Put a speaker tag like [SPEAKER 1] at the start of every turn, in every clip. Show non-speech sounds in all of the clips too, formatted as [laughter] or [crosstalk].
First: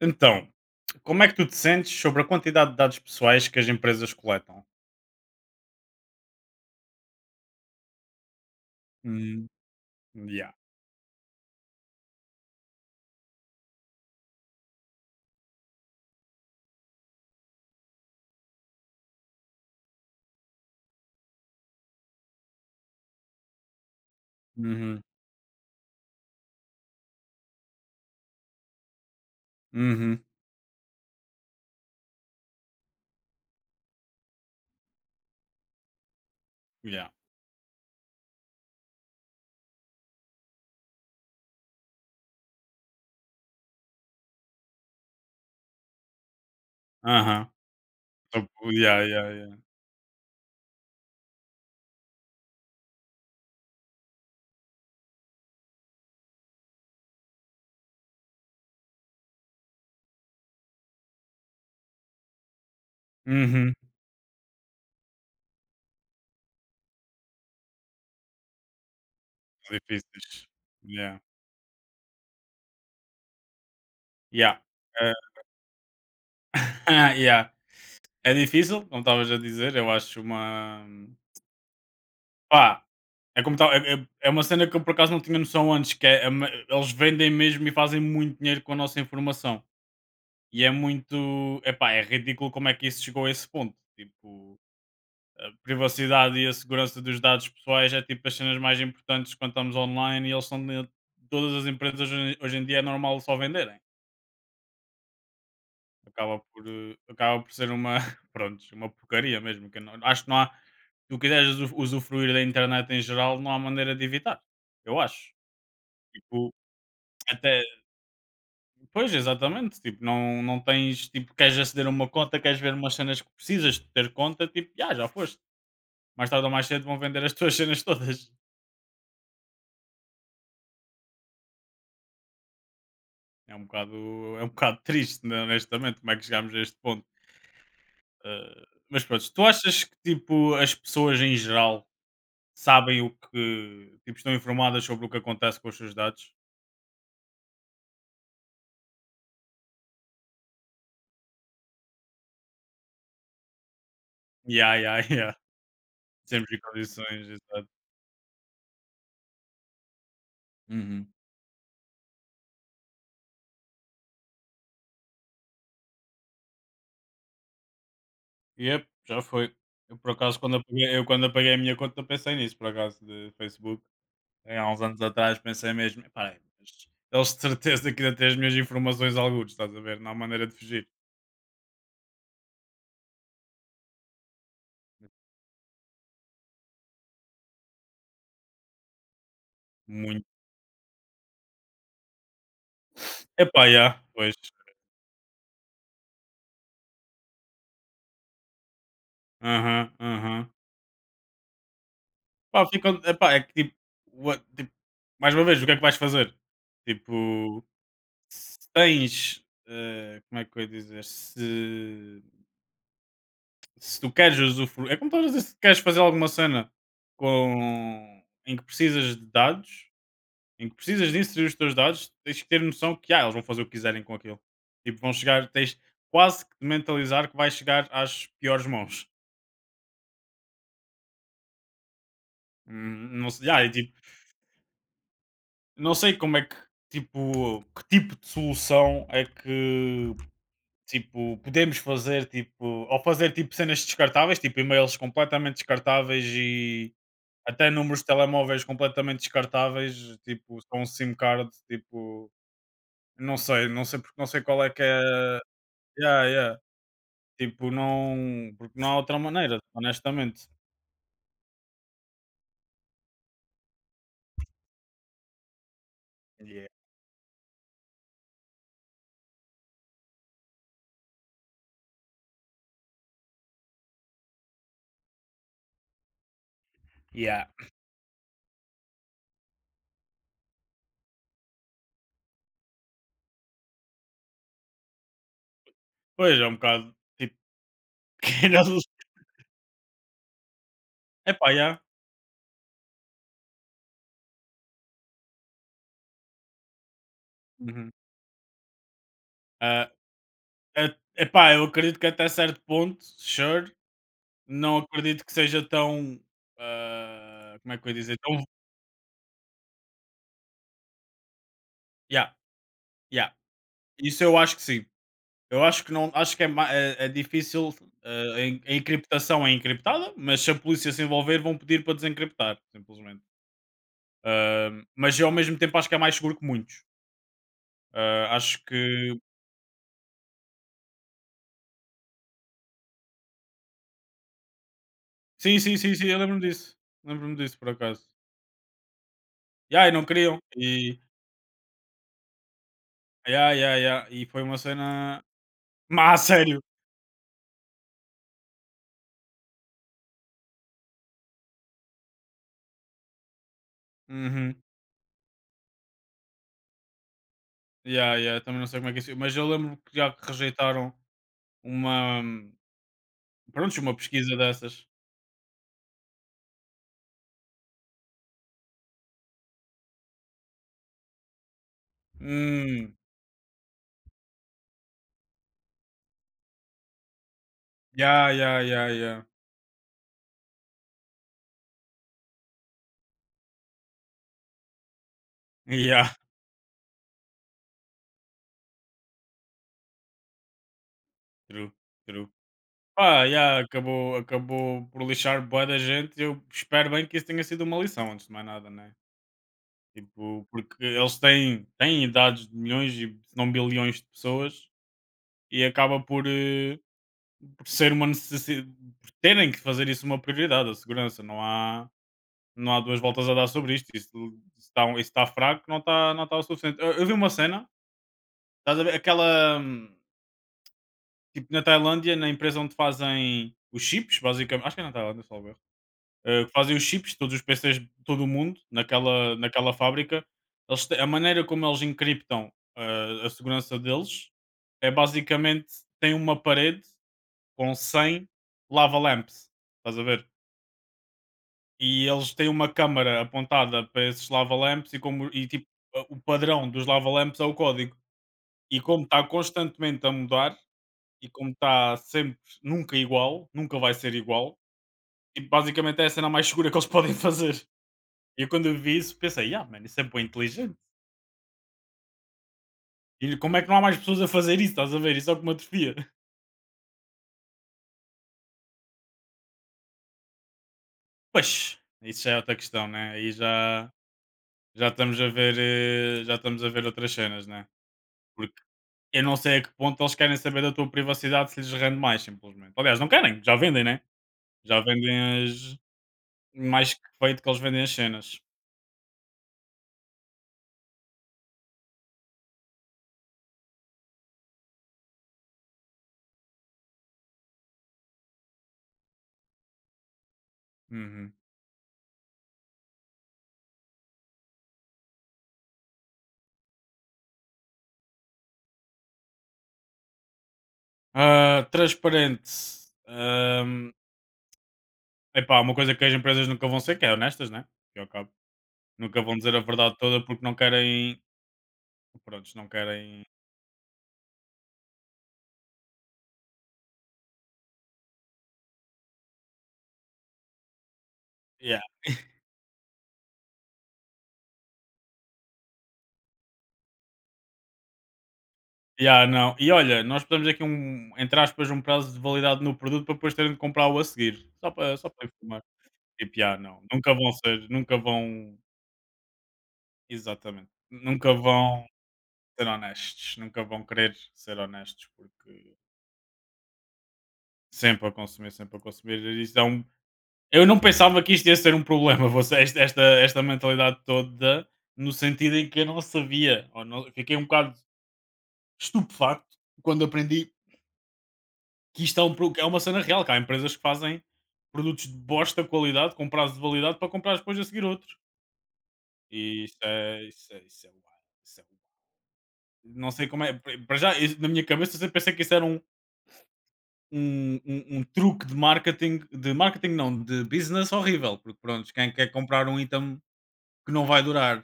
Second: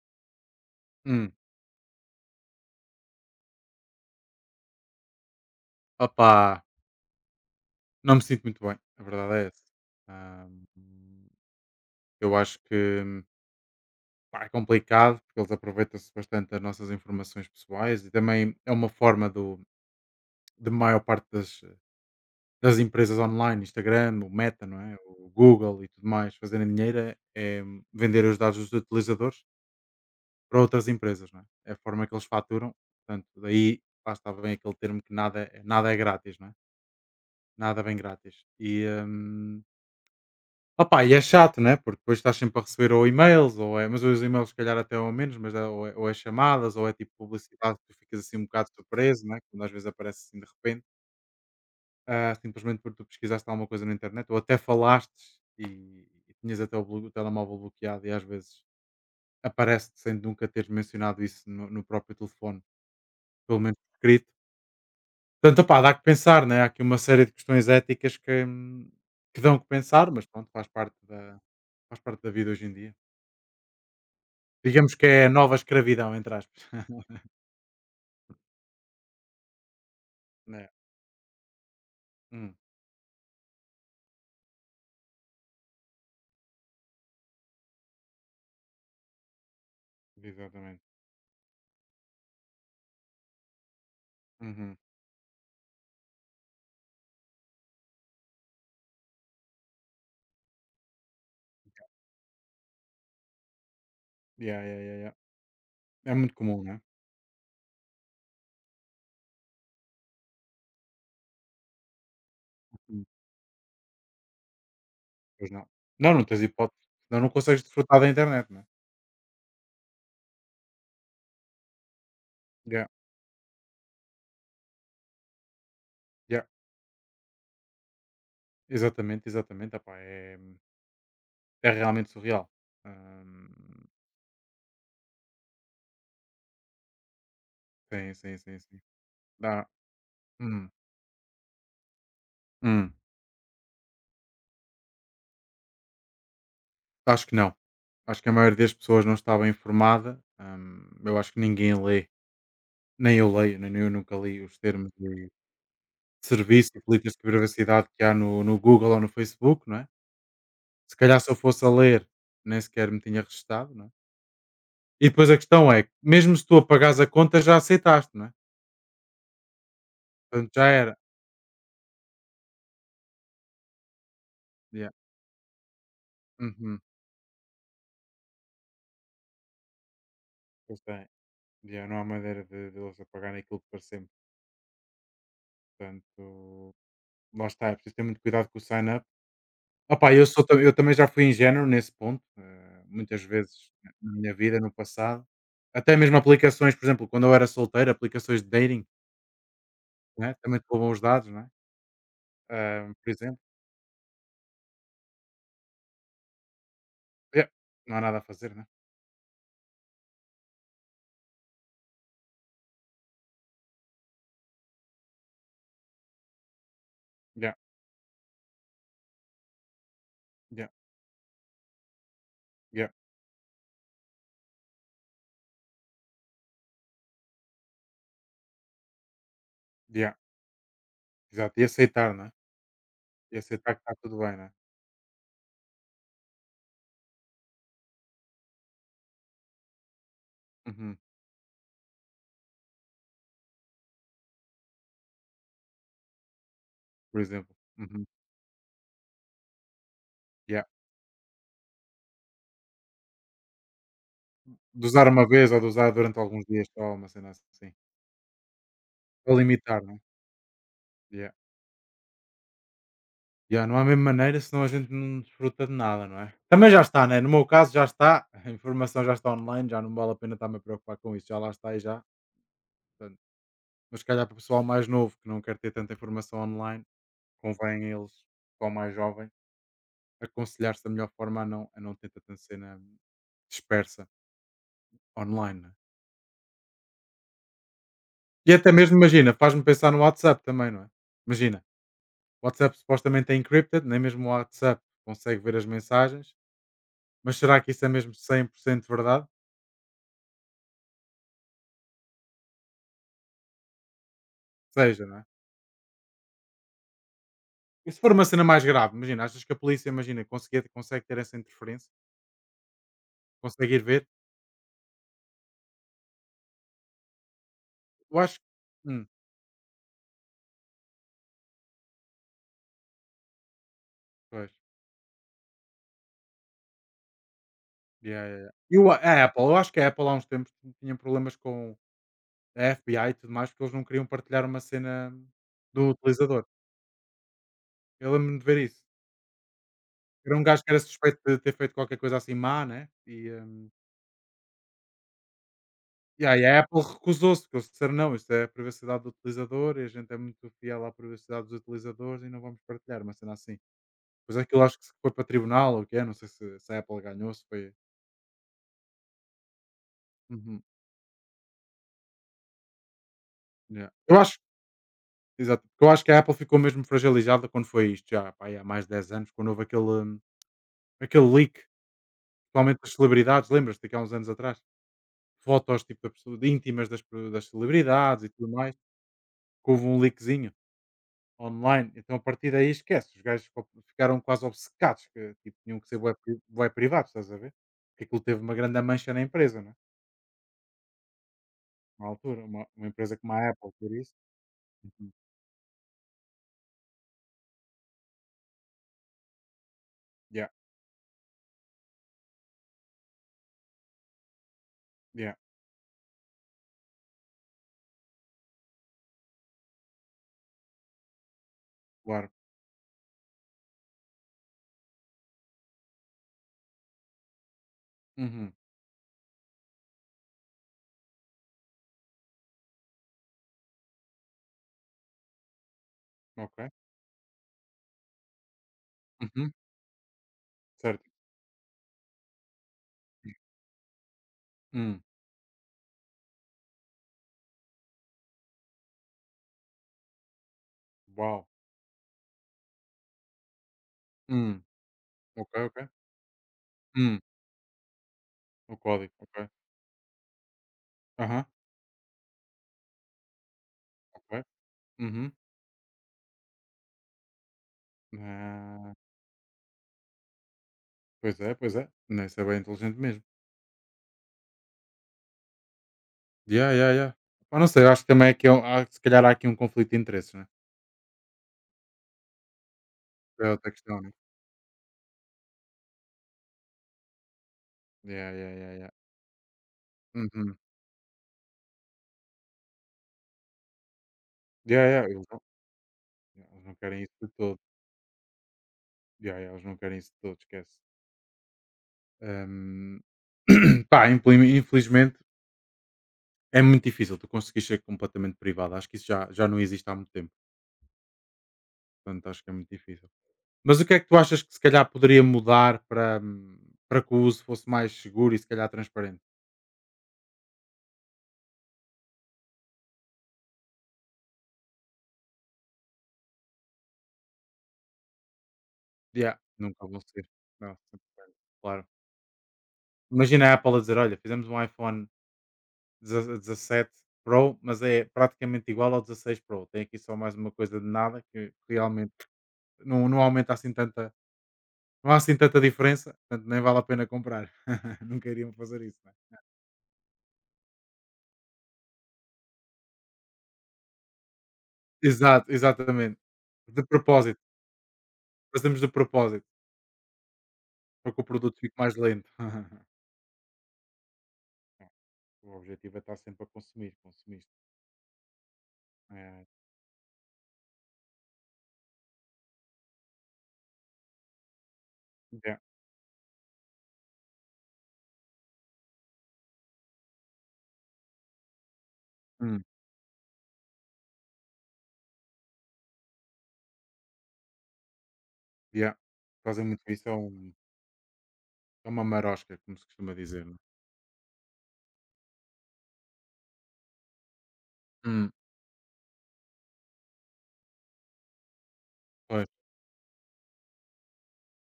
[SPEAKER 1] Então, como é
[SPEAKER 2] Hum,
[SPEAKER 1] que tu te sentes sobre a quantidade de dados pessoais que as empresas coletam?
[SPEAKER 2] opá, não me sinto muito bem, a verdade é
[SPEAKER 1] Hum,
[SPEAKER 2] essa.
[SPEAKER 1] yeah.
[SPEAKER 2] Ahm, eu acho que hum, pá, é complicado, porque eles aproveitam-se bastante das nossas informações pessoais e também é uma forma de maior parte das empresas online, Instagram, o Meta, não é?
[SPEAKER 1] Uhum.
[SPEAKER 2] O Google e tudo mais, fazerem dinheiro é vender os dados dos utilizadores
[SPEAKER 1] Uhum.
[SPEAKER 2] para outras empresas, não é? É a forma que eles faturam, portanto, daí lá está bem aquele termo que nada, nada é grátis, não é?
[SPEAKER 1] Yeah.
[SPEAKER 2] Nada vem grátis. Opá, e é chato, né? Porque depois estás sempre a receber ou e-mails, mas os e-mails se calhar até ou menos, ou é chamadas, ou é tipo
[SPEAKER 1] Aham.
[SPEAKER 2] publicidade, tu ficas assim um
[SPEAKER 1] Então,
[SPEAKER 2] bocado
[SPEAKER 1] yeah,
[SPEAKER 2] surpreso,
[SPEAKER 1] yeah,
[SPEAKER 2] né?
[SPEAKER 1] yeah.
[SPEAKER 2] Quando às vezes aparece assim de repente, ah, simplesmente porque tu pesquisaste alguma coisa na internet, ou até e, e tinhas até o telemóvel bloqueado e às vezes aparece-te sem nunca teres mencionado isso no próprio telefone, pelo
[SPEAKER 1] Uhum.
[SPEAKER 2] menos escrito. Portanto, opá, dá que pensar, né? Há aqui uma série de questões éticas que dão que
[SPEAKER 1] São
[SPEAKER 2] pensar, mas
[SPEAKER 1] difíceis.
[SPEAKER 2] pronto, faz parte
[SPEAKER 1] Yeah.
[SPEAKER 2] faz parte da vida hoje em dia.
[SPEAKER 1] Yeah.
[SPEAKER 2] Digamos que
[SPEAKER 1] Eh,
[SPEAKER 2] é a nova escravidão, entre aspas.
[SPEAKER 1] [laughs]
[SPEAKER 2] [laughs]
[SPEAKER 1] yeah. É difícil, como estavas a dizer, eu acho
[SPEAKER 2] Né.
[SPEAKER 1] uma.
[SPEAKER 2] Hum,
[SPEAKER 1] Pá, é como tal. É uma cena que eu por acaso não tinha noção antes, é uma- eles vendem mesmo e fazem muito dinheiro com a nossa informação. E é
[SPEAKER 2] Exatamente.
[SPEAKER 1] muito. Epá, é ridículo como é que isso chegou a esse ponto. Tipo.
[SPEAKER 2] Uhum.
[SPEAKER 1] A privacidade e a segurança dos dados pessoais é tipo as cenas mais importantes quando estamos online e eles são de- todas as empresas hoje em dia é normal só venderem.
[SPEAKER 2] Yeah, yeah, yeah, yeah. É muito
[SPEAKER 1] Acaba
[SPEAKER 2] comum,
[SPEAKER 1] por,
[SPEAKER 2] né?
[SPEAKER 1] acaba por ser uma, [laughs] pronto, uma porcaria mesmo. Que não- acho que não há, se tu quiseres usufruir da internet em
[SPEAKER 2] Hum,
[SPEAKER 1] geral, não há maneira de evitar. Eu acho.
[SPEAKER 2] Pois não. Não, não tens
[SPEAKER 1] Tipo,
[SPEAKER 2] hipótese. Não, não consegues
[SPEAKER 1] até,
[SPEAKER 2] desfrutar da internet, né?
[SPEAKER 1] pois, exatamente. Tipo, não, não tens, tipo, queres aceder a uma conta, queres ver
[SPEAKER 2] Yeah,
[SPEAKER 1] umas cenas que precisas de ter conta, tipo, já foste. Mais
[SPEAKER 2] yeah.
[SPEAKER 1] tarde ou mais cedo vão vender as tuas [laughs] cenas todas.
[SPEAKER 2] Exatamente, exatamente. Epá, é, é realmente surreal. Hum,
[SPEAKER 1] É um bocado, é um bocado triste, né, honestamente, como é que chegámos a este ponto.
[SPEAKER 2] sim, sim, sim,
[SPEAKER 1] Eh,
[SPEAKER 2] sim.
[SPEAKER 1] mas pronto, tu
[SPEAKER 2] Dá.
[SPEAKER 1] achas que tipo
[SPEAKER 2] Hum,
[SPEAKER 1] as pessoas em geral
[SPEAKER 2] hum.
[SPEAKER 1] sabem o que tipo, estão informadas sobre o que acontece com os seus dados?
[SPEAKER 2] Acho que não. Acho que a maioria das pessoas não estava informada. Eu acho que ninguém lê. Nem eu leio, nem eu nunca li os
[SPEAKER 1] Yeah,
[SPEAKER 2] termos.
[SPEAKER 1] yeah, [laughs] yeah. Sempre e
[SPEAKER 2] Serviço e políticas de
[SPEAKER 1] condições, exato.
[SPEAKER 2] privacidade que há no Google ou no Facebook, não é? Se
[SPEAKER 1] Uhum.
[SPEAKER 2] calhar se eu fosse a ler, nem sequer me tinha registado, não é? E depois a questão é, mesmo se tu apagares a conta, já aceitaste, não é?
[SPEAKER 1] Yep, já foi. Eu por acaso
[SPEAKER 2] Portanto,
[SPEAKER 1] quando
[SPEAKER 2] já era.
[SPEAKER 1] apaguei, eu quando apaguei a minha conta pensei nisso, por acaso, de Facebook. Eh, há uns
[SPEAKER 2] Yeah.
[SPEAKER 1] anos atrás pensei mesmo, "Epá, é,
[SPEAKER 2] Uhum.
[SPEAKER 1] mas eles de certeza que ainda têm as minhas informações algures, estás a ver? Não há maneira de
[SPEAKER 2] Pois
[SPEAKER 1] fugir."
[SPEAKER 2] é. Yeah, não há maneira de eles apagarem aquilo que parecemos. Portanto, lá está, é preciso ter muito cuidado com o sign-up. Opa,
[SPEAKER 1] Muito.
[SPEAKER 2] eu também já fui ingênuo nesse ponto, muitas
[SPEAKER 1] Epá,
[SPEAKER 2] vezes
[SPEAKER 1] já,
[SPEAKER 2] na minha
[SPEAKER 1] pois.
[SPEAKER 2] vida, no passado. Até mesmo aplicações, por exemplo, quando eu era solteiro, aplicações de dating.
[SPEAKER 1] Aham,
[SPEAKER 2] Né,
[SPEAKER 1] aham.
[SPEAKER 2] também te roubam os dados, não é?
[SPEAKER 1] Pá, fica
[SPEAKER 2] Por
[SPEAKER 1] epá,
[SPEAKER 2] exemplo.
[SPEAKER 1] é que tipo, what tipo, mais uma vez, o que é que vais fazer?
[SPEAKER 2] Yeah,
[SPEAKER 1] Tipo,
[SPEAKER 2] não há nada a fazer,
[SPEAKER 1] se
[SPEAKER 2] né?
[SPEAKER 1] tens, como é que eu ia dizer? Se tu queres usufruir, é como estavas a dizer, se queres fazer alguma cena
[SPEAKER 2] Yeah,
[SPEAKER 1] com em que precisas de dados,
[SPEAKER 2] yeah,
[SPEAKER 1] em que precisas de inserir os teus dados, tens que ter
[SPEAKER 2] yeah,
[SPEAKER 1] noção que, ah, eles vão fazer o que quiserem com aquilo. Tipo, vão chegar, tens quase que de mentalizar que vais chegar às piores mãos.
[SPEAKER 2] yeah. Exato, e aceitar, não é?
[SPEAKER 1] Não
[SPEAKER 2] E
[SPEAKER 1] sei, ah, e
[SPEAKER 2] aceitar que
[SPEAKER 1] tipo,
[SPEAKER 2] está tudo bem, não é?
[SPEAKER 1] não sei como é que tipo de solução é que,
[SPEAKER 2] Uhum,
[SPEAKER 1] tipo, podemos fazer, tipo, ou fazer, tipo, cenas descartáveis, tipo, e-mails completamente descartáveis e
[SPEAKER 2] por exemplo.
[SPEAKER 1] até números
[SPEAKER 2] Uhum,
[SPEAKER 1] de telemóveis completamente descartáveis, tipo,
[SPEAKER 2] yeah.
[SPEAKER 1] só um SIM card, tipo, não sei, porque não sei qual é que
[SPEAKER 2] De
[SPEAKER 1] é.
[SPEAKER 2] usar uma vez ou de usar durante
[SPEAKER 1] Yeah,
[SPEAKER 2] alguns
[SPEAKER 1] yeah.
[SPEAKER 2] dias só, uma cena
[SPEAKER 1] Tipo,
[SPEAKER 2] assim.
[SPEAKER 1] não. Porque não há outra
[SPEAKER 2] Para
[SPEAKER 1] maneira,
[SPEAKER 2] limitar, não é?
[SPEAKER 1] honestamente.
[SPEAKER 2] Yeah. Yeah, não há a mesma maneira, senão a gente não desfruta de nada, não é?
[SPEAKER 1] Yeah.
[SPEAKER 2] Também já está, né? No meu caso já está, [laughs] a informação já está online, já não vale a pena estar-me a preocupar com isso, já lá está e já, portanto. Mas se calhar para o pessoal mais novo que não quer ter tanta informação online.
[SPEAKER 1] Yeah.
[SPEAKER 2] Convém a eles, pessoal mais jovem, aconselhar-se da melhor forma a não ter tanta cena dispersa online, não é?
[SPEAKER 1] Pois é, um bocado, tipo, [laughs]
[SPEAKER 2] E
[SPEAKER 1] era
[SPEAKER 2] até mesmo, imagina, faz-me pensar no WhatsApp também, não é? Imagina,
[SPEAKER 1] yeah.
[SPEAKER 2] o WhatsApp supostamente é encrypted, nem mesmo o WhatsApp consegue ver as mensagens, mas será que isso é
[SPEAKER 1] Uhum.
[SPEAKER 2] mesmo 100% verdade?
[SPEAKER 1] É, epá, eu acredito que até certo ponto, sure. Não
[SPEAKER 2] Seja, não
[SPEAKER 1] acredito
[SPEAKER 2] é?
[SPEAKER 1] que seja tão, ah, como é que eu
[SPEAKER 2] E
[SPEAKER 1] ia
[SPEAKER 2] se for
[SPEAKER 1] dizer?
[SPEAKER 2] uma cena
[SPEAKER 1] Tão
[SPEAKER 2] mais grave, imagina, achas que a polícia, imagina, consegue, consegue ter essa interferência?
[SPEAKER 1] yeah, yeah.
[SPEAKER 2] Consegue ir ver?
[SPEAKER 1] Isso eu acho que sim. Eu acho que não acho que é ma é é difícil,
[SPEAKER 2] Eu
[SPEAKER 1] ah,
[SPEAKER 2] acho
[SPEAKER 1] a
[SPEAKER 2] que.
[SPEAKER 1] en a
[SPEAKER 2] Hum,
[SPEAKER 1] encriptação é encriptada, mas se a polícia se envolver vão pedir para desencriptar, simplesmente.
[SPEAKER 2] Pois.
[SPEAKER 1] Ah, mas eu ao mesmo tempo acho que é mais seguro que muitos.
[SPEAKER 2] Yeah, yeah,
[SPEAKER 1] Ah,
[SPEAKER 2] yeah.
[SPEAKER 1] acho
[SPEAKER 2] E
[SPEAKER 1] que
[SPEAKER 2] a Apple, eu acho que a Apple há uns tempos tinha problemas com da FBI e tudo mais, porque eles não queriam partilhar uma cena
[SPEAKER 1] sim, sim,
[SPEAKER 2] do
[SPEAKER 1] sim, sim, eu lembro-me
[SPEAKER 2] utilizador.
[SPEAKER 1] disso. Lembro-me disso por acaso.
[SPEAKER 2] Eu lembro-me de ver isso.
[SPEAKER 1] Yeah, e não
[SPEAKER 2] Era
[SPEAKER 1] queriam.
[SPEAKER 2] um gajo que era
[SPEAKER 1] E
[SPEAKER 2] suspeito de ter feito qualquer coisa assim má, né?
[SPEAKER 1] yeah, yeah, yeah. E foi uma cena [laughs] mas a
[SPEAKER 2] E aí a
[SPEAKER 1] sério?
[SPEAKER 2] Apple recusou-se, porque eles disseram não, isto é a privacidade do utilizador e a gente é muito fiel à privacidade dos utilizadores e não vamos partilhar uma cena assim. Pois
[SPEAKER 1] Uhum.
[SPEAKER 2] aquilo acho que se foi para tribunal ou o que é, não sei se, se a Apple ganhou, se foi.
[SPEAKER 1] Yeah, yeah, também não sei como é que isso. Mas eu lembro que já que
[SPEAKER 2] Uhum,
[SPEAKER 1] rejeitaram uma. Pronto,
[SPEAKER 2] yeah.
[SPEAKER 1] uma
[SPEAKER 2] Eu
[SPEAKER 1] pesquisa
[SPEAKER 2] acho,
[SPEAKER 1] dessas.
[SPEAKER 2] exato, porque eu acho que a Apple ficou mesmo fragilizada quando foi isto já, pá, aí há mais de 10 anos, quando houve aquele, aquele leak. Principalmente das
[SPEAKER 1] Hum.
[SPEAKER 2] celebridades, lembras-te que há uns anos atrás, fotos tipo da pessoa de íntimas das celebridades e
[SPEAKER 1] Yeah,
[SPEAKER 2] tudo
[SPEAKER 1] yeah,
[SPEAKER 2] mais,
[SPEAKER 1] yeah, yeah. [laughs]
[SPEAKER 2] que houve um leakzinho online, então a partir daí esquece, os gajos co ficaram quase obcecados que, tipo, tinham que ser
[SPEAKER 1] Yeah,
[SPEAKER 2] bué privados, estás a ver? Porque aquilo teve uma grande mancha na empresa, não é?
[SPEAKER 1] true,
[SPEAKER 2] Na
[SPEAKER 1] true.
[SPEAKER 2] altura, uma empresa
[SPEAKER 1] Pá,
[SPEAKER 2] como a
[SPEAKER 1] yeah,
[SPEAKER 2] Apple ter isso.
[SPEAKER 1] acabou por
[SPEAKER 2] Uhum.
[SPEAKER 1] lixar boa da gente. Eu espero bem que isso tenha sido uma lição, antes de mais nada, né?
[SPEAKER 2] Yeah,
[SPEAKER 1] Tipo, porque eles têm idades de milhões e se não bilhões de pessoas
[SPEAKER 2] yeah,
[SPEAKER 1] e acaba por, por ser uma necessidade, por terem que fazer isso uma prioridade, a segurança. Não há
[SPEAKER 2] claro.
[SPEAKER 1] não há duas voltas a dar sobre isto. Isso está, um, isso está fraco, não está o suficiente. Eu vi uma cena,
[SPEAKER 2] Uhum.
[SPEAKER 1] estás a ver? Aquela. Tipo, na Tailândia, na empresa onde fazem os chips, basicamente. Acho que é na Tailândia, só ver. Que
[SPEAKER 2] Ok.
[SPEAKER 1] fazem os chips, todos os PCs de todo o mundo,
[SPEAKER 2] Uhum.
[SPEAKER 1] naquela fábrica. Eles te- a
[SPEAKER 2] Certo.
[SPEAKER 1] maneira como eles encriptam a segurança deles é
[SPEAKER 2] Hum.
[SPEAKER 1] basicamente tem uma parede com 100 lava lamps. Estás a ver?
[SPEAKER 2] Uau.
[SPEAKER 1] E eles têm uma câmara apontada para esses
[SPEAKER 2] Hum.
[SPEAKER 1] lava-lamps e como e
[SPEAKER 2] Ok,
[SPEAKER 1] tipo,
[SPEAKER 2] ok.
[SPEAKER 1] a o padrão dos
[SPEAKER 2] Hum.
[SPEAKER 1] lava-lamps é o código.
[SPEAKER 2] O
[SPEAKER 1] E como
[SPEAKER 2] código,
[SPEAKER 1] está
[SPEAKER 2] ok.
[SPEAKER 1] constantemente a mudar, e
[SPEAKER 2] Aham,
[SPEAKER 1] como está sempre nunca igual, nunca vai ser
[SPEAKER 2] ok.
[SPEAKER 1] igual,
[SPEAKER 2] Uhum.
[SPEAKER 1] e basicamente é a cena mais segura que eles [laughs] podem fazer. E eu quando eu
[SPEAKER 2] Ah.
[SPEAKER 1] vi isso pensei: "Ah, mano, isso é bem inteligente.
[SPEAKER 2] Pois é, pois é. Não, isso é bem inteligente mesmo.
[SPEAKER 1] E como é que não há mais pessoas a fazer isso?", estás a ver? Isso é o que me atrofia. [laughs]
[SPEAKER 2] Ya, ya, ya. Pá, não sei, eu acho que também é que é se calhar há aqui um conflito de interesses, né?
[SPEAKER 1] Pois, isso já é outra questão, né, aí
[SPEAKER 2] É outra
[SPEAKER 1] já
[SPEAKER 2] questão, né?
[SPEAKER 1] já estamos a ver, já estamos a ver outras cenas, né.
[SPEAKER 2] Ya, ya, ya, ya.
[SPEAKER 1] Eu não sei a que ponto eles querem
[SPEAKER 2] Uhum.
[SPEAKER 1] saber da tua privacidade se lhes rende mais, simplesmente. Aliás, não querem, já vendem, né?
[SPEAKER 2] Ya,
[SPEAKER 1] Já
[SPEAKER 2] ya, eles não,
[SPEAKER 1] vendem as.
[SPEAKER 2] yeah, eles não
[SPEAKER 1] Mais que
[SPEAKER 2] querem isso de
[SPEAKER 1] feito que
[SPEAKER 2] todo.
[SPEAKER 1] eles vendem as cenas.
[SPEAKER 2] Ya, ya, eles não querem isso de todo, esquece. Ahm, [clears throat] Pá, infelizmente é muito difícil tu conseguires ser completamente privado. Acho que isso já, já não existe há muito tempo.
[SPEAKER 1] Uhum.
[SPEAKER 2] Portanto, acho que é muito difícil. Mas o que é que tu achas que se calhar poderia mudar para, para que o uso fosse mais seguro e se calhar transparente?
[SPEAKER 1] Ah, transparente. Ahm, epá, uma coisa que as empresas nunca vão ser, que é honestas, né? Que ao cabo. Nunca vão
[SPEAKER 2] Yeah,
[SPEAKER 1] dizer a
[SPEAKER 2] nunca
[SPEAKER 1] verdade
[SPEAKER 2] vão
[SPEAKER 1] toda
[SPEAKER 2] ser.
[SPEAKER 1] porque não
[SPEAKER 2] Nossa,
[SPEAKER 1] querem.
[SPEAKER 2] claro.
[SPEAKER 1] Prontos, não querem.
[SPEAKER 2] Imagina a Apple a dizer: olha, fizemos um iPhone 17 Pro, mas é praticamente igual ao 16 Pro. Tem aqui só mais uma coisa de nada que
[SPEAKER 1] Yeah.
[SPEAKER 2] realmente não, não aumenta assim tanta. Não há assim tanta diferença, portanto nem vale a pena comprar. [laughs] Nunca iriam fazer isso, não
[SPEAKER 1] Yeah,
[SPEAKER 2] é?
[SPEAKER 1] não. E olha, nós podemos aqui um, entre aspas, um prazo de validade no produto para depois terem de comprar o a seguir. Só para, só para
[SPEAKER 2] Exato,
[SPEAKER 1] informar.
[SPEAKER 2] exatamente.
[SPEAKER 1] Tipo, yeah, não.
[SPEAKER 2] De
[SPEAKER 1] Nunca vão
[SPEAKER 2] propósito.
[SPEAKER 1] ser, nunca vão
[SPEAKER 2] Fazemos de propósito,
[SPEAKER 1] exatamente.
[SPEAKER 2] para que o
[SPEAKER 1] Nunca
[SPEAKER 2] produto fique
[SPEAKER 1] vão
[SPEAKER 2] mais lento.
[SPEAKER 1] ser
[SPEAKER 2] [laughs]
[SPEAKER 1] honestos, nunca vão querer ser
[SPEAKER 2] É,
[SPEAKER 1] honestos,
[SPEAKER 2] o
[SPEAKER 1] porque
[SPEAKER 2] objetivo é estar sempre a consumir, consumir.
[SPEAKER 1] sempre a consumir, sempre a consumir. E
[SPEAKER 2] É,
[SPEAKER 1] isso é um... Eu não pensava que isto ia ser um problema, você, esta mentalidade toda, no sentido
[SPEAKER 2] yeah.
[SPEAKER 1] em que eu não sabia, ou não, fiquei um bocado estupefacto quando aprendi que isto é, um, pro- que
[SPEAKER 2] Hum,
[SPEAKER 1] é uma cena real, que há empresas que fazem produtos de bosta qualidade, com prazo de validade, para comprar depois a seguir outros.
[SPEAKER 2] yeah. Fazem
[SPEAKER 1] E
[SPEAKER 2] muito isso.
[SPEAKER 1] isso é wild, isso é wild.
[SPEAKER 2] É uma marosca, como se
[SPEAKER 1] Não
[SPEAKER 2] costuma
[SPEAKER 1] sei como
[SPEAKER 2] dizer,
[SPEAKER 1] é.
[SPEAKER 2] não é?
[SPEAKER 1] Para já, isso- na minha cabeça, eu sempre pensei que isso era um, um
[SPEAKER 2] Hum.
[SPEAKER 1] truque de marketing não, de business horrível, porque pronto, quem quer
[SPEAKER 2] Pois,
[SPEAKER 1] comprar um item que não vai durar?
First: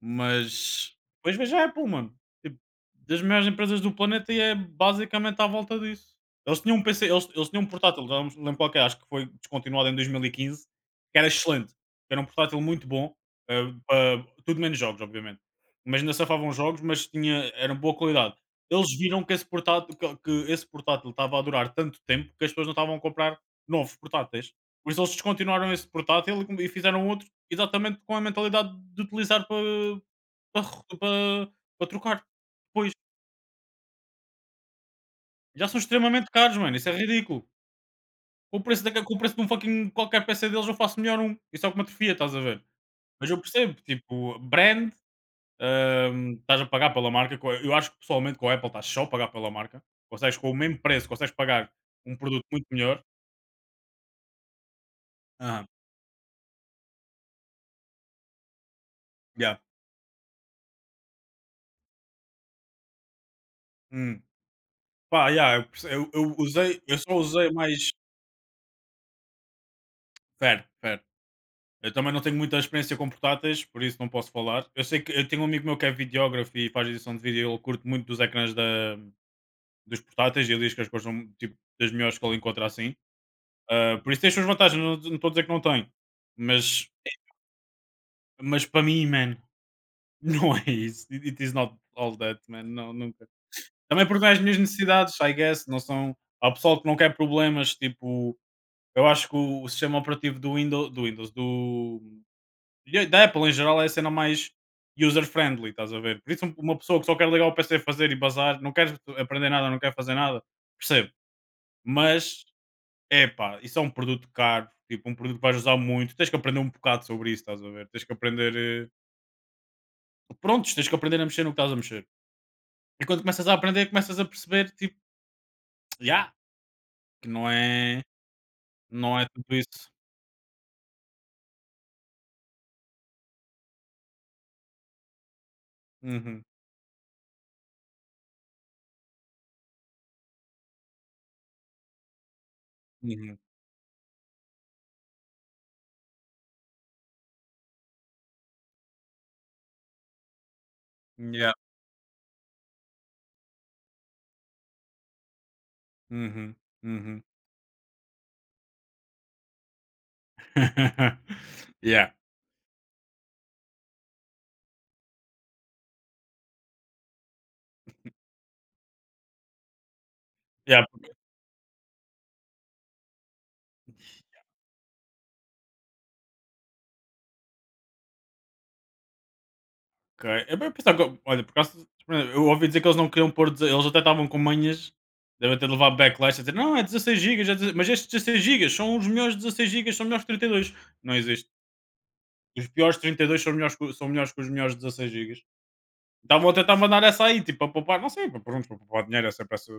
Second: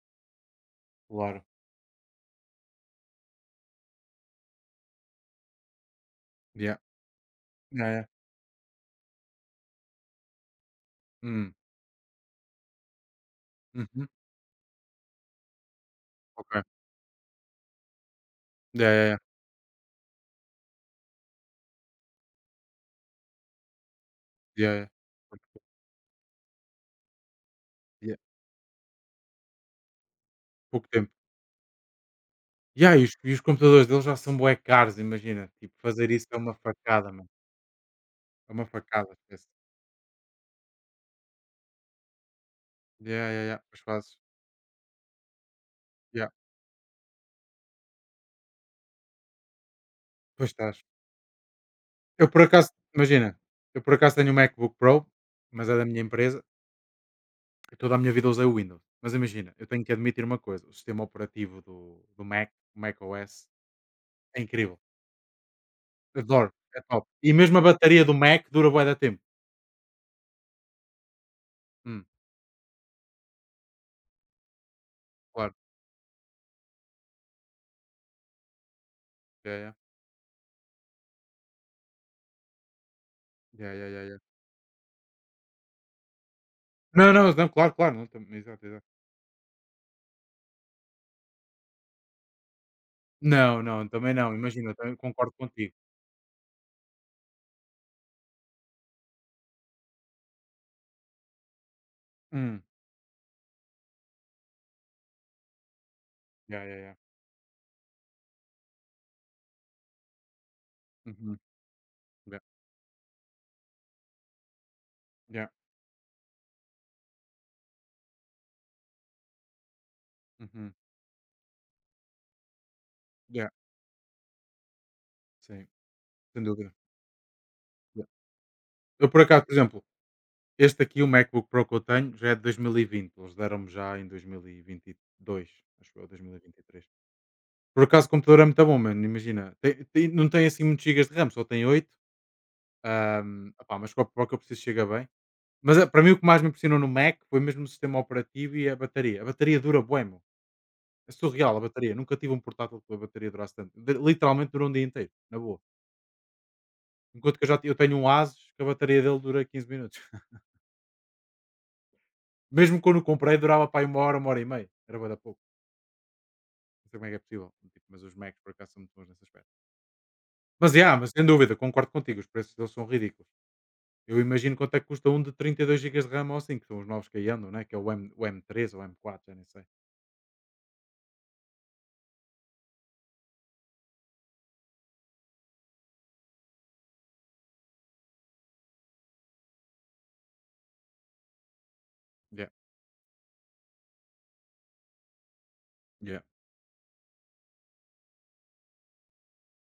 [SPEAKER 1] Mas depois
[SPEAKER 2] claro.
[SPEAKER 1] vejo a Apple, mano. Tipo, das maiores empresas do planeta e é basicamente à volta disso. Eles
[SPEAKER 2] Yeah.
[SPEAKER 1] tinham um PC, eles, Eles tinham um
[SPEAKER 2] Yeah, yeah.
[SPEAKER 1] portátil, já não me lembro qual que é, acho que foi descontinuado em 2015, que era
[SPEAKER 2] Hum.
[SPEAKER 1] excelente. Era um portátil muito bom,
[SPEAKER 2] Uhum.
[SPEAKER 1] para tudo menos jogos, obviamente. Mas ainda safavam
[SPEAKER 2] Ok.
[SPEAKER 1] jogos, mas tinha, era boa qualidade.
[SPEAKER 2] Yeah,
[SPEAKER 1] Eles
[SPEAKER 2] yeah, yeah.
[SPEAKER 1] viram que que esse portátil estava a durar tanto tempo que as pessoas não estavam a comprar novos portáteis.
[SPEAKER 2] Yeah, yeah.
[SPEAKER 1] Por isso eles
[SPEAKER 2] Pouco tempo.
[SPEAKER 1] descontinuaram esse portátil e e fizeram outro exatamente
[SPEAKER 2] Yeah.
[SPEAKER 1] com a mentalidade de utilizar para para
[SPEAKER 2] Pouco tempo.
[SPEAKER 1] para para trocar. Pois,
[SPEAKER 2] Yeah, e os computadores deles já são bué caros, imagina.
[SPEAKER 1] já
[SPEAKER 2] Tipo,
[SPEAKER 1] são
[SPEAKER 2] fazer isso
[SPEAKER 1] extremamente
[SPEAKER 2] é uma
[SPEAKER 1] caros, mano, isso é
[SPEAKER 2] facada, mano.
[SPEAKER 1] ridículo.
[SPEAKER 2] É
[SPEAKER 1] Com o
[SPEAKER 2] uma
[SPEAKER 1] preço da
[SPEAKER 2] facada,
[SPEAKER 1] com o preço de
[SPEAKER 2] esquece.
[SPEAKER 1] um fucking qualquer peça deles eu faço melhor um. Isso é o que me atrofia, estás a ver?
[SPEAKER 2] Yeah,
[SPEAKER 1] Mas eu
[SPEAKER 2] yeah, yeah.
[SPEAKER 1] percebo,
[SPEAKER 2] Pois fazes.
[SPEAKER 1] tipo, brand,
[SPEAKER 2] Yeah.
[SPEAKER 1] estás a pagar pela marca, co eu acho que pessoalmente com a Apple estás só a pagar pela marca, consegues
[SPEAKER 2] Pois
[SPEAKER 1] com o
[SPEAKER 2] estás.
[SPEAKER 1] mesmo preço, consegues pagar um
[SPEAKER 2] Eu por
[SPEAKER 1] produto muito
[SPEAKER 2] acaso,
[SPEAKER 1] melhor.
[SPEAKER 2] imagina, eu por acaso tenho um MacBook Pro,
[SPEAKER 1] Aham,
[SPEAKER 2] mas é da minha empresa, e toda a minha vida usei o Windows. Mas imagina,
[SPEAKER 1] yeah.
[SPEAKER 2] eu tenho que admitir uma coisa, o sistema operativo do Mac, o macOS,
[SPEAKER 1] Hum.
[SPEAKER 2] é incrível.
[SPEAKER 1] Pá, yeah, eu perce eu
[SPEAKER 2] Adoro, é
[SPEAKER 1] usei eu
[SPEAKER 2] top.
[SPEAKER 1] só
[SPEAKER 2] E
[SPEAKER 1] usei
[SPEAKER 2] mesmo a
[SPEAKER 1] mais
[SPEAKER 2] bateria do Mac dura bué da tempo.
[SPEAKER 1] fair, fair. Eu
[SPEAKER 2] Hum,
[SPEAKER 1] também não tenho muita experiência com portáteis, por isso não posso falar. Eu sei que eu tenho um
[SPEAKER 2] Claro.
[SPEAKER 1] amigo meu que é videógrafo e faz edição de vídeo, ele curte muito
[SPEAKER 2] Yeah, yeah.
[SPEAKER 1] dos portáteis e ele diz que as coisas são tipo, das melhores que ele encontra assim.
[SPEAKER 2] Yeah, yeah,
[SPEAKER 1] Ah,
[SPEAKER 2] yeah,
[SPEAKER 1] por
[SPEAKER 2] yeah.
[SPEAKER 1] isso tem as suas vantagens, não estou a dizer que não tem. Mas,
[SPEAKER 2] Não, não, não, claro, claro. Não, tam exato,
[SPEAKER 1] mas para
[SPEAKER 2] exato.
[SPEAKER 1] mim, man, [laughs] não é isso. It is not all that, man. Não, nunca.
[SPEAKER 2] Não, não,
[SPEAKER 1] Também
[SPEAKER 2] também
[SPEAKER 1] porque não é
[SPEAKER 2] não.
[SPEAKER 1] as minhas
[SPEAKER 2] Imagina, também
[SPEAKER 1] necessidades,
[SPEAKER 2] concordo
[SPEAKER 1] I guess,
[SPEAKER 2] contigo.
[SPEAKER 1] não são. Há pessoal que não quer problemas, tipo, eu acho que o sistema operativo do Windows, do
[SPEAKER 2] Hum.
[SPEAKER 1] e da Apple em geral é a cena mais user-friendly, estás a ver? Por isso, um,
[SPEAKER 2] Yeah,
[SPEAKER 1] uma
[SPEAKER 2] yeah, yeah.
[SPEAKER 1] pessoa que só quer ligar o PC, fazer e bazar, não quer aprender nada, não quer fazer nada, percebo.
[SPEAKER 2] Uhum. Yeah,
[SPEAKER 1] Mas, é pá, isso é um produto caro, tipo, um produto que
[SPEAKER 2] yeah.
[SPEAKER 1] vais usar muito, tens que aprender um bocado sobre isso, estás a ver? Tens que aprender.
[SPEAKER 2] Uhum.
[SPEAKER 1] Prontos, tens que aprender a mexer no que estás a mexer. E quando começas
[SPEAKER 2] Yeah.
[SPEAKER 1] a aprender, começas a perceber, tipo,
[SPEAKER 2] Sim,
[SPEAKER 1] já
[SPEAKER 2] sem dúvida.
[SPEAKER 1] que não é,
[SPEAKER 2] Yeah. Eu
[SPEAKER 1] não
[SPEAKER 2] por
[SPEAKER 1] é
[SPEAKER 2] acaso,
[SPEAKER 1] tudo
[SPEAKER 2] por exemplo,
[SPEAKER 1] isso.
[SPEAKER 2] este aqui, o MacBook Pro que eu tenho, já é de 2020. Eles deram-me já em 2022, acho que eu,
[SPEAKER 1] Uhum,
[SPEAKER 2] 2023. Por acaso o computador é muito bom, mano, imagina. Tem tem não tem assim muitos gigas de RAM, só tem 8.
[SPEAKER 1] uhum,
[SPEAKER 2] Opá, mas para o que eu preciso chega bem. Mas para mim o que mais me impressionou no Mac foi mesmo o sistema operativo e a bateria. A bateria dura bué, meu. É
[SPEAKER 1] yeah,
[SPEAKER 2] surreal a bateria. Nunca tive um portátil que a bateria durasse tanto. De- Literalmente durou um dia inteiro, na boa.
[SPEAKER 1] uhum, uhum.
[SPEAKER 2] Enquanto que eu tenho um Asus que a bateria dele dura 15 minutos. [laughs]
[SPEAKER 1] [laughs] yeah.
[SPEAKER 2] Mesmo quando o comprei durava para uma hora e meia. Era bué da pouco. Não sei como é que é possível. Tipo, mas os Macs por acaso são muito bons nesse aspecto. Mas,
[SPEAKER 1] Yeah.
[SPEAKER 2] yeah, mas sem dúvida, concordo contigo. Os preços deles são ridículos. Eu imagino quanto é que custa um de 32 gigas de RAM ou assim, que são os novos que aí andam, né? Que é o M3 ou M4, já nem sei.
[SPEAKER 1] Ok. Eu bem pensava que, olha, por acaso, eu ouvi dizer que eles não queriam pôr, deze- eles até estavam com manhas, devem ter levado backlash a dizer, não, é 16 gigas, é 16 mas estes 16 gigas. São os melhores 16 gigas, são melhores que 32. Não existe.
[SPEAKER 2] Yeah,
[SPEAKER 1] Os piores 32 são melhores que os melhores 16 gigas.
[SPEAKER 2] yeah.
[SPEAKER 1] Estavam a tentar mandar essa aí, tipo, para poupar, não sei, para, pronto, para poupar dinheiro, é sempre essa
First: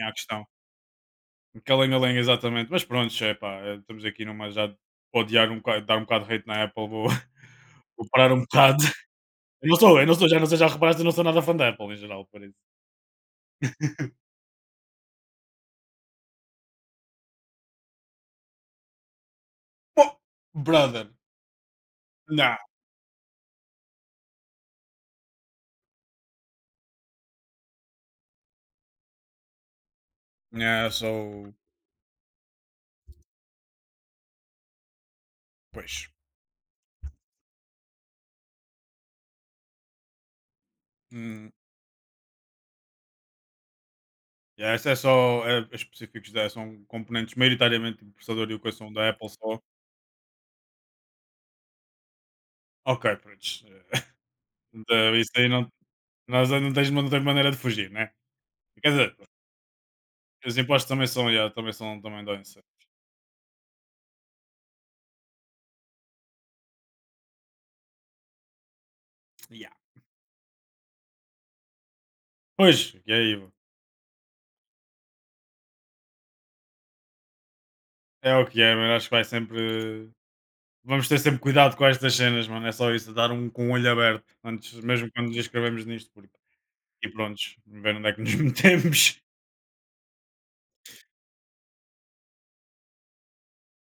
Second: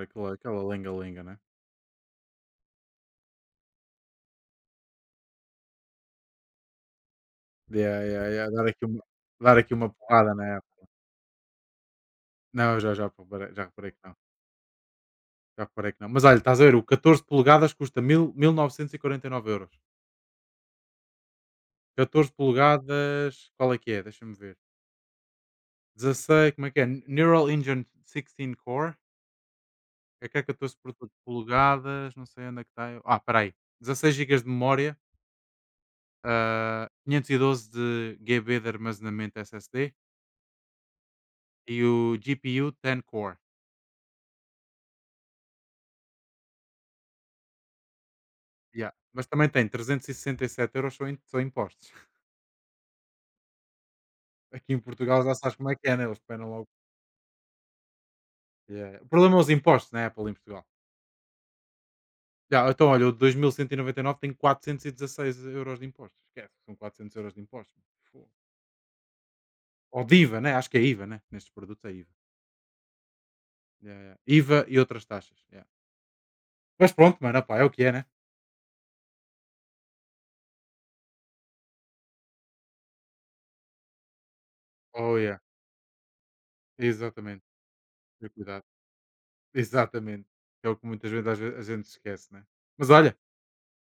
[SPEAKER 1] é a
[SPEAKER 2] claro,
[SPEAKER 1] questão.
[SPEAKER 2] aquela lenga-lenga, né?
[SPEAKER 1] Que lenga lenga, exatamente. Mas pronto, é pá, estamos aqui numa já de odiar um bocado, dar um bocado de hate na Apple, vou, [laughs]
[SPEAKER 2] Yeah,
[SPEAKER 1] vou
[SPEAKER 2] yeah,
[SPEAKER 1] parar um
[SPEAKER 2] yeah.
[SPEAKER 1] bocado.
[SPEAKER 2] Dar aqui uma
[SPEAKER 1] Eu não sou,
[SPEAKER 2] porrada
[SPEAKER 1] já não
[SPEAKER 2] né?
[SPEAKER 1] sei, já
[SPEAKER 2] Apple.
[SPEAKER 1] reparaste, eu não sou nada fã da Apple em geral, por isso.
[SPEAKER 2] Não, eu já, já reparei que não. Já reparei que não. Mas olha, estás a ver, o 14 polegadas custa mil novecentos e quarenta e nove euros.
[SPEAKER 1] Oh, brother,
[SPEAKER 2] 14
[SPEAKER 1] não,
[SPEAKER 2] polegadas, qual é que é? Deixa-me ver. 16, como é que é? Neural Engine 16 Core. É que é
[SPEAKER 1] não
[SPEAKER 2] 18
[SPEAKER 1] sou.
[SPEAKER 2] polegadas, não sei onde é que está. Ah, peraí. 16 gigas de memória,
[SPEAKER 1] Pois.
[SPEAKER 2] ah, 512 de GB de armazenamento SSD
[SPEAKER 1] Hum,
[SPEAKER 2] e o GPU 10 Core.
[SPEAKER 1] yeah, isso é só. É, é específicos da. São componentes maioritariamente do processador e o que
[SPEAKER 2] Yeah.
[SPEAKER 1] são da
[SPEAKER 2] Mas
[SPEAKER 1] Apple
[SPEAKER 2] também
[SPEAKER 1] só.
[SPEAKER 2] tem 367€ só em impostos. [laughs]
[SPEAKER 1] Ok, pronto. [laughs]
[SPEAKER 2] Aqui em
[SPEAKER 1] eh,
[SPEAKER 2] Portugal
[SPEAKER 1] isso
[SPEAKER 2] já
[SPEAKER 1] aí
[SPEAKER 2] sabes como
[SPEAKER 1] não,
[SPEAKER 2] é que é, né? Eles penam
[SPEAKER 1] nós
[SPEAKER 2] logo.
[SPEAKER 1] não, tens, não tens maneira de fugir, né? Quer
[SPEAKER 2] Yeah. O
[SPEAKER 1] dizer,
[SPEAKER 2] problema é os impostos na Apple em
[SPEAKER 1] os
[SPEAKER 2] Portugal.
[SPEAKER 1] impostos também são. Yeah, também são. Também dão isso.
[SPEAKER 2] Já, então, olha, o de 2199 tem 416 € de impostos. Esquece, são 400 € de impostos. Fogo.
[SPEAKER 1] Yeah.
[SPEAKER 2] Ou de IVA, né? Acho que é IVA, né? Nestes produtos é IVA.
[SPEAKER 1] Pois, e aí, mano?
[SPEAKER 2] Yeah, yeah. IVA e outras taxas. Yeah. Mas pronto, mano, opá, é o que é, né?
[SPEAKER 1] É o que é, mas acho que vai sempre. Vamos ter sempre cuidado com estas cenas, mano. É só isso, dar um com o olho aberto, antes, mesmo
[SPEAKER 2] Oh,
[SPEAKER 1] quando
[SPEAKER 2] yeah.
[SPEAKER 1] nos inscrevemos nisto, porque. E pronto,
[SPEAKER 2] Exatamente.
[SPEAKER 1] ver onde é que
[SPEAKER 2] Ter
[SPEAKER 1] nos [laughs]
[SPEAKER 2] cuidado.
[SPEAKER 1] metemos.
[SPEAKER 2] Exatamente. É o que muitas vezes a gente se esquece, né? Mas olha,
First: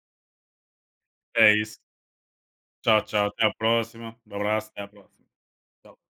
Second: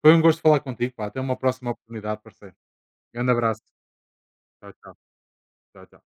[SPEAKER 2] foi um gosto falar contigo, pá. Até uma
[SPEAKER 1] É
[SPEAKER 2] próxima
[SPEAKER 1] isso.
[SPEAKER 2] oportunidade, parceiro.
[SPEAKER 1] Tchau, tchau.
[SPEAKER 2] Grande
[SPEAKER 1] Até a
[SPEAKER 2] abraço.
[SPEAKER 1] próxima. Um abraço.
[SPEAKER 2] Tchau,
[SPEAKER 1] Até a
[SPEAKER 2] tchau.
[SPEAKER 1] próxima.
[SPEAKER 2] Tchau,
[SPEAKER 1] Tchau.
[SPEAKER 2] tchau.